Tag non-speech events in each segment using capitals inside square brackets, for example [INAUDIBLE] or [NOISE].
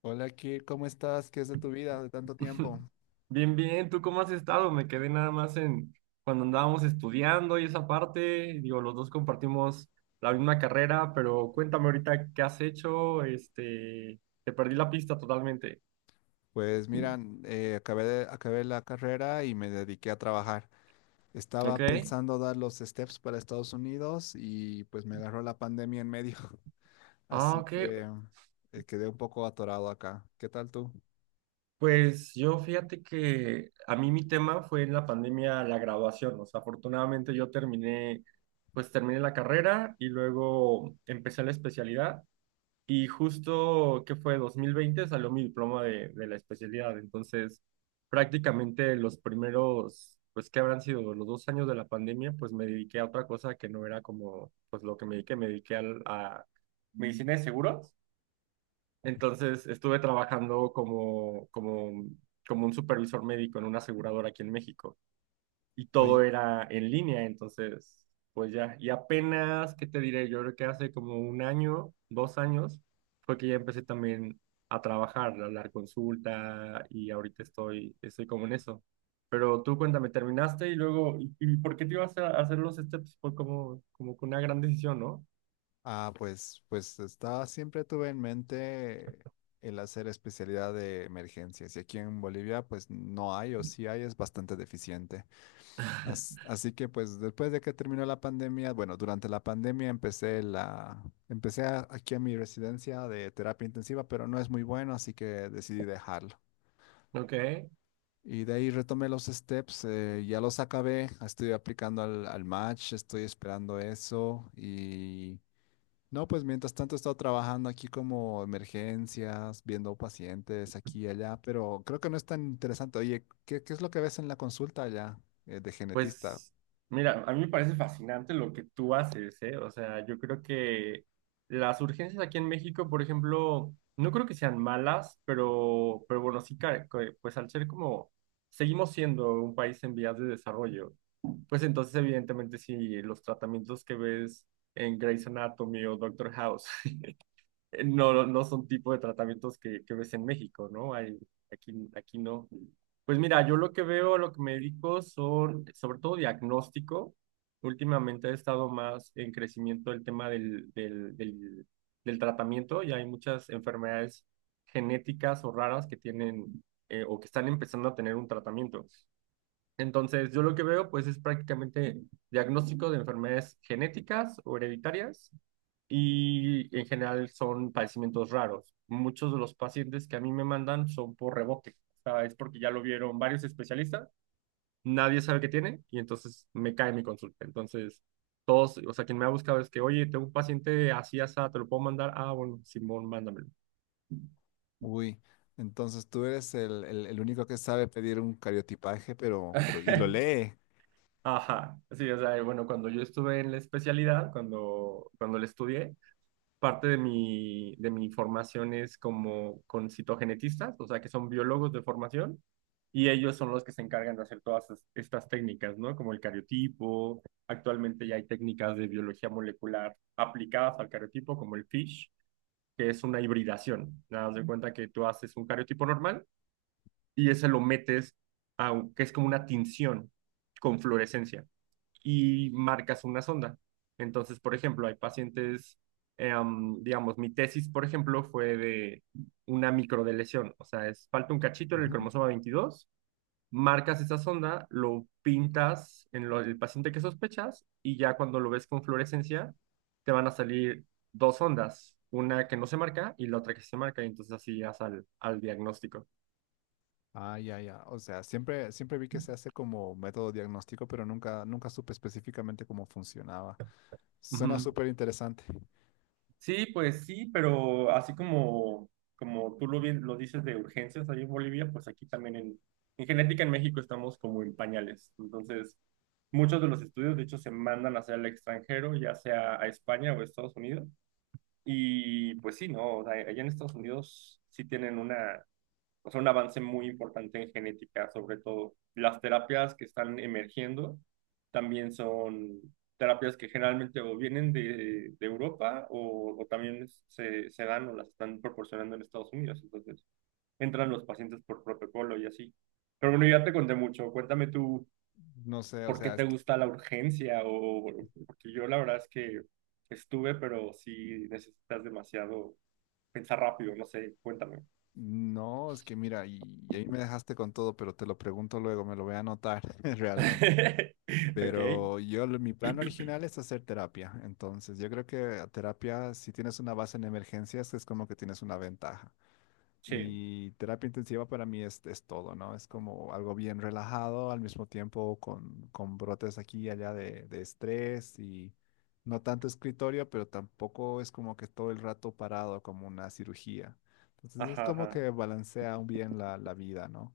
Hola, Kir, ¿cómo estás? ¿Qué es de tu vida de tanto tiempo? Bien, bien, ¿tú cómo has estado? Me quedé nada más en cuando andábamos estudiando y esa parte, digo, los dos compartimos la misma carrera, pero cuéntame ahorita qué has hecho, este, te perdí la pista totalmente, Pues mira, acabé la carrera y me dediqué a trabajar. Estaba ¿ok? pensando dar los steps para Estados Unidos y pues me agarró la pandemia en medio, [LAUGHS] Ah, así ok, que quedé un poco atorado acá. ¿Qué tal tú? pues yo fíjate que a mí mi tema fue en la pandemia la graduación, o sea, afortunadamente yo terminé, pues terminé la carrera y luego empecé la especialidad. Y justo, ¿qué fue? 2020 salió mi diploma de la especialidad. Entonces, prácticamente los primeros, pues, ¿que habrán sido? Los 2 años de la pandemia, pues me dediqué a otra cosa que no era como, pues, lo que me dediqué. Me dediqué a medicina de seguros. Entonces, estuve trabajando como un supervisor médico en una aseguradora aquí en México y todo Oye, era en línea, entonces, pues ya, y apenas, ¿qué te diré? Yo creo que hace como un año, 2 años, fue que ya empecé también a trabajar, a dar consulta y ahorita estoy, como en eso. Pero tú cuéntame, ¿terminaste y luego, y por qué te ibas a hacer los steps? Fue como que una gran decisión, ¿no? Pues, siempre tuve en mente el hacer especialidad de emergencias y aquí en Bolivia pues no hay o sí hay, es bastante deficiente. [LAUGHS] Así que pues después de que terminó la pandemia, bueno, durante la pandemia empecé la empecé a- aquí a mi residencia de terapia intensiva, pero no es muy bueno, así que decidí dejarlo. Ok. Y de ahí retomé los steps, ya los acabé, estoy aplicando al match, estoy esperando eso y no, pues mientras tanto he estado trabajando aquí como emergencias, viendo pacientes aquí y allá, pero creo que no es tan interesante. Oye, ¿qué es lo que ves en la consulta allá, de genetista? Pues mira, a mí me parece fascinante lo que tú haces, ¿eh? O sea, yo creo que las urgencias aquí en México, por ejemplo, no creo que sean malas, pero bueno, sí, pues al ser como, seguimos siendo un país en vías de desarrollo, pues entonces evidentemente sí, los tratamientos que ves en Grey's Anatomy o Doctor House. [LAUGHS] No, no son tipo de tratamientos que ves en México, ¿no? Hay, aquí no. Pues mira, yo lo que veo, lo que me dedico son sobre todo diagnóstico. Últimamente ha estado más en crecimiento el tema del tratamiento y hay muchas enfermedades genéticas o raras que tienen o que están empezando a tener un tratamiento. Entonces, yo lo que veo pues es prácticamente diagnóstico de enfermedades genéticas o hereditarias y en general son padecimientos raros. Muchos de los pacientes que a mí me mandan son por rebote, o sea, es porque ya lo vieron varios especialistas, nadie sabe qué tiene y entonces me cae mi consulta. Entonces, todos, o sea, quien me ha buscado es que, oye, tengo un paciente así, así, ¿te lo puedo mandar? Ah, bueno, Simón, mándamelo. Uy, entonces tú eres el único que sabe pedir un cariotipaje, pero, y lo [LAUGHS] lee. Ajá, sí, o sea, bueno, cuando yo estuve en la especialidad, cuando la estudié, parte de mi formación es como con citogenetistas, o sea, que son biólogos de formación, y ellos son los que se encargan de hacer todas estas técnicas, ¿no? Como el cariotipo, actualmente ya hay técnicas de biología molecular aplicadas al cariotipo, como el FISH, que es una hibridación. Nada, más de cuenta que tú haces un cariotipo normal y ese lo metes a, que es como una tinción con fluorescencia y marcas una sonda. Entonces, por ejemplo, hay pacientes, digamos, mi tesis, por ejemplo, fue de una microdeleción, o sea, es, falta un cachito en el Ujú. cromosoma 22. Marcas esa sonda, lo pintas en el paciente que sospechas y ya cuando lo ves con fluorescencia, te van a salir dos ondas, una que no se marca y la otra que sí se marca, y entonces así llegas al diagnóstico. Ah, ya, ya. O sea, siempre vi que se hace como método diagnóstico, pero nunca supe específicamente cómo funcionaba. Suena Ujú. súper interesante. Sí, pues sí, pero así como tú lo dices de urgencias ahí en Bolivia, pues aquí también en genética en México estamos como en pañales. Entonces, muchos de los estudios, de hecho, se mandan hacia el extranjero, ya sea a España o a Estados Unidos. Y pues sí, ¿no? O sea, allá en Estados Unidos sí tienen una, o sea, un avance muy importante en genética, sobre todo. Las terapias que están emergiendo también son terapias que generalmente o vienen de Europa o también se dan o las están proporcionando en Estados Unidos. Entonces, entran los pacientes por protocolo y así. Pero bueno, ya te conté mucho. Cuéntame tú No sé, o por qué sea, es te que, gusta la urgencia o bueno, porque yo la verdad es que estuve, pero sí necesitas demasiado pensar rápido, no sé, cuéntame. no, es que mira, y ahí me dejaste con todo, pero te lo pregunto luego, me lo voy a anotar [LAUGHS] realmente. [LAUGHS] Ok, Pero yo, mi plan original es hacer terapia. Entonces, yo creo que a terapia, si tienes una base en emergencias, es como que tienes una ventaja. sí. Y terapia intensiva para mí es todo, ¿no? Es como algo bien relajado, al mismo tiempo con brotes aquí y allá de estrés y no tanto escritorio, pero tampoco es como que todo el rato parado como una cirugía. Entonces, es Ajá, como ajá. que balancea bien la vida, ¿no?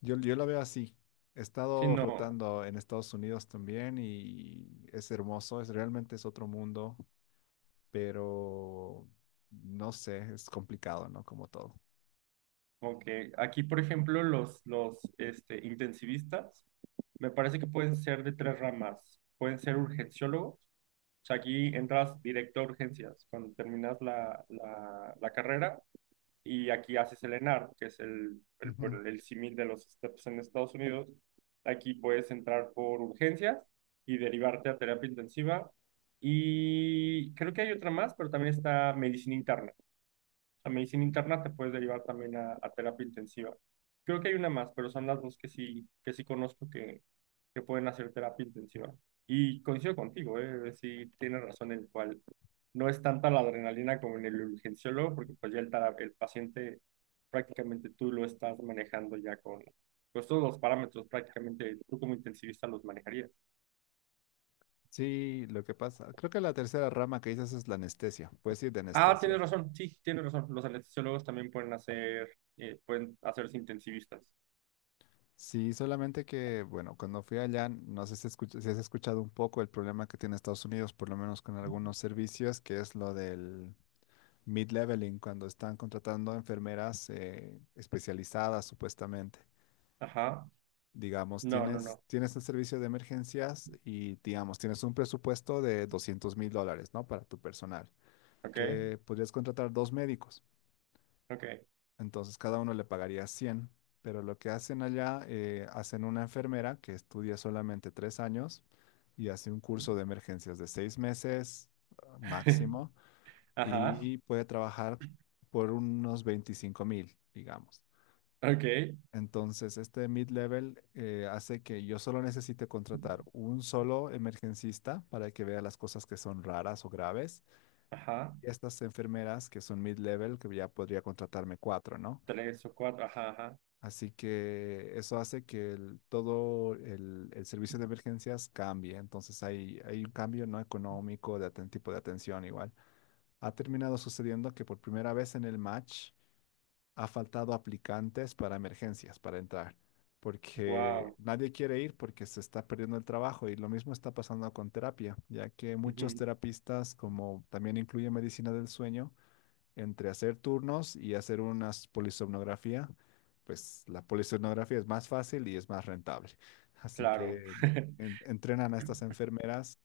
Yo la veo así. He Sí, estado no, rotando en Estados Unidos también y es hermoso, es realmente es otro mundo, pero no sé, es complicado, ¿no? Como todo. como que aquí, por ejemplo, los este, intensivistas, me parece que pueden ser de tres ramas. Pueden ser urgenciólogos, o sea, aquí entras directo a urgencias cuando terminas la carrera y aquí haces el ENAR, que es Ujú. por el símil de los STEPS en Estados Unidos. Aquí puedes entrar por urgencias y derivarte a terapia intensiva. Y creo que hay otra más, pero también está medicina interna. Sea, medicina interna te puedes derivar también a, terapia intensiva. Creo que hay una más, pero son las dos que sí conozco que pueden hacer terapia intensiva. Y coincido contigo, ¿eh? Sí, tienes razón en el cual no es tanta la adrenalina como en el urgenciólogo, porque pues ya el paciente prácticamente tú lo estás manejando ya con pues todos los parámetros prácticamente tú como intensivista los manejarías. Sí, lo que pasa, creo que la tercera rama que dices es la anestesia, puedes ir de Ah, tienes anestesia. razón, sí, tienes razón. Los anestesiólogos también pueden hacerse intensivistas. Sí, solamente que, bueno, cuando fui allá, no sé si has escuchado un poco el problema que tiene Estados Unidos, por lo menos con algunos servicios, que es lo del mid-leveling, cuando están contratando enfermeras especializadas, supuestamente. Ajá. Digamos, No, no, tienes, no. tienes el servicio de emergencias y, digamos, tienes un presupuesto de $200.000, ¿no? Para tu personal, Ok, que podrías contratar dos médicos. ok. Entonces, cada uno le pagaría 100, pero lo que hacen allá, hacen una enfermera que estudia solamente 3 años y hace un curso de emergencias de 6 meses [LAUGHS] máximo, Ajá, y puede trabajar por unos 25.000, digamos. ok, Entonces, este mid-level hace que yo solo necesite contratar un solo emergencista para que vea las cosas que son raras o graves. ajá. Y estas enfermeras que son mid-level, que ya podría contratarme cuatro, ¿no? Tres o cuatro, ajá, ajá. Así que eso hace que todo el servicio de emergencias cambie. Entonces hay un cambio no económico de tipo de atención igual. Ha terminado sucediendo que por primera vez en el match ha faltado aplicantes para emergencias, para entrar, porque Wow. nadie quiere ir porque se está perdiendo el trabajo y lo mismo está pasando con terapia, ya que muchos Ujú, terapistas, como también incluye medicina del sueño, entre hacer turnos y hacer una polisomnografía, pues la polisomnografía es más fácil y es más rentable. Así claro. que [LAUGHS] entrenan a estas enfermeras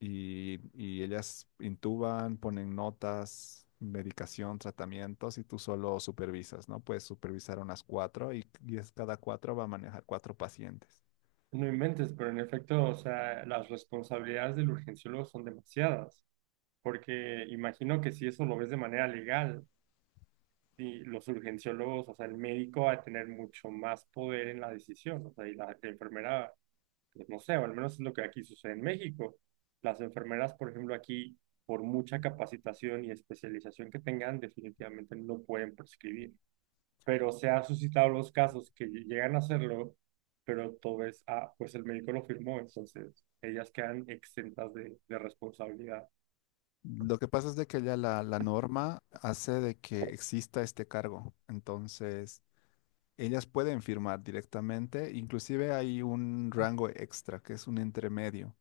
y ellas intuban, ponen notas, medicación, tratamientos y tú solo supervisas, ¿no? Puedes supervisar unas cuatro y es cada cuatro va a manejar cuatro pacientes. No inventes, pero en efecto, o sea, las responsabilidades del urgenciólogo son demasiadas, porque imagino que si eso lo ves de manera legal, y los urgenciólogos, o sea, el médico va a tener mucho más poder en la decisión, o sea, y la enfermera pues no sé, o al menos es lo que aquí sucede en México. Las enfermeras, por ejemplo, aquí, por mucha capacitación y especialización que tengan, definitivamente no pueden prescribir. Pero se han suscitado los casos que llegan a hacerlo, pero todo es, ah, pues el médico lo firmó, entonces ellas quedan exentas de responsabilidad. Lo que pasa es de que ya la norma hace de que exista este cargo. Entonces, ellas pueden firmar directamente. Inclusive hay un rango extra, que es un intermedio,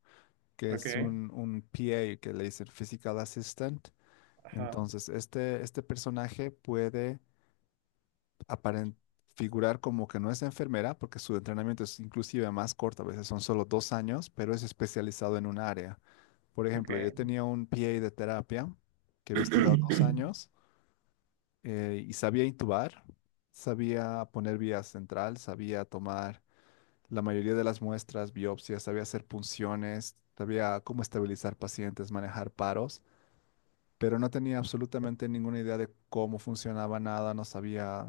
que Ok, es un PA, que le dicen Physical Assistant. ajá, Entonces, este personaje puede aparent figurar como que no es enfermera, porque su entrenamiento es inclusive más corto, a veces son solo 2 años, pero es especializado en un área. Por ok. ejemplo, yo tenía un PA de terapia que había estudiado dos [CLEARS THROAT] años y sabía intubar, sabía poner vía central, sabía tomar la mayoría de las muestras, biopsias, sabía hacer punciones, sabía cómo estabilizar pacientes, manejar paros, pero no tenía absolutamente ninguna idea de cómo funcionaba nada, no sabía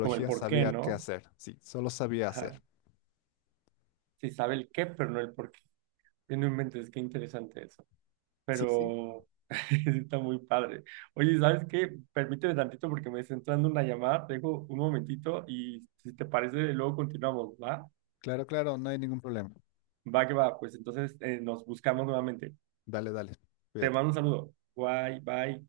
Como el por qué, sabía qué ¿no? hacer, sí, solo sabía hacer. Ajá. Sí sabe el qué, pero no el por qué. No inventes, qué interesante eso. Sí, sí, Pero [LAUGHS] está muy padre. Oye, ¿sabes qué? Permíteme tantito porque me está entrando una llamada, te dejo un momentito y si te parece, luego continuamos, ¿va? claro, claro, no hay ningún problema. Va que va, pues entonces nos buscamos nuevamente. Dale, dale, Te cuídate. mando un saludo. Bye, bye.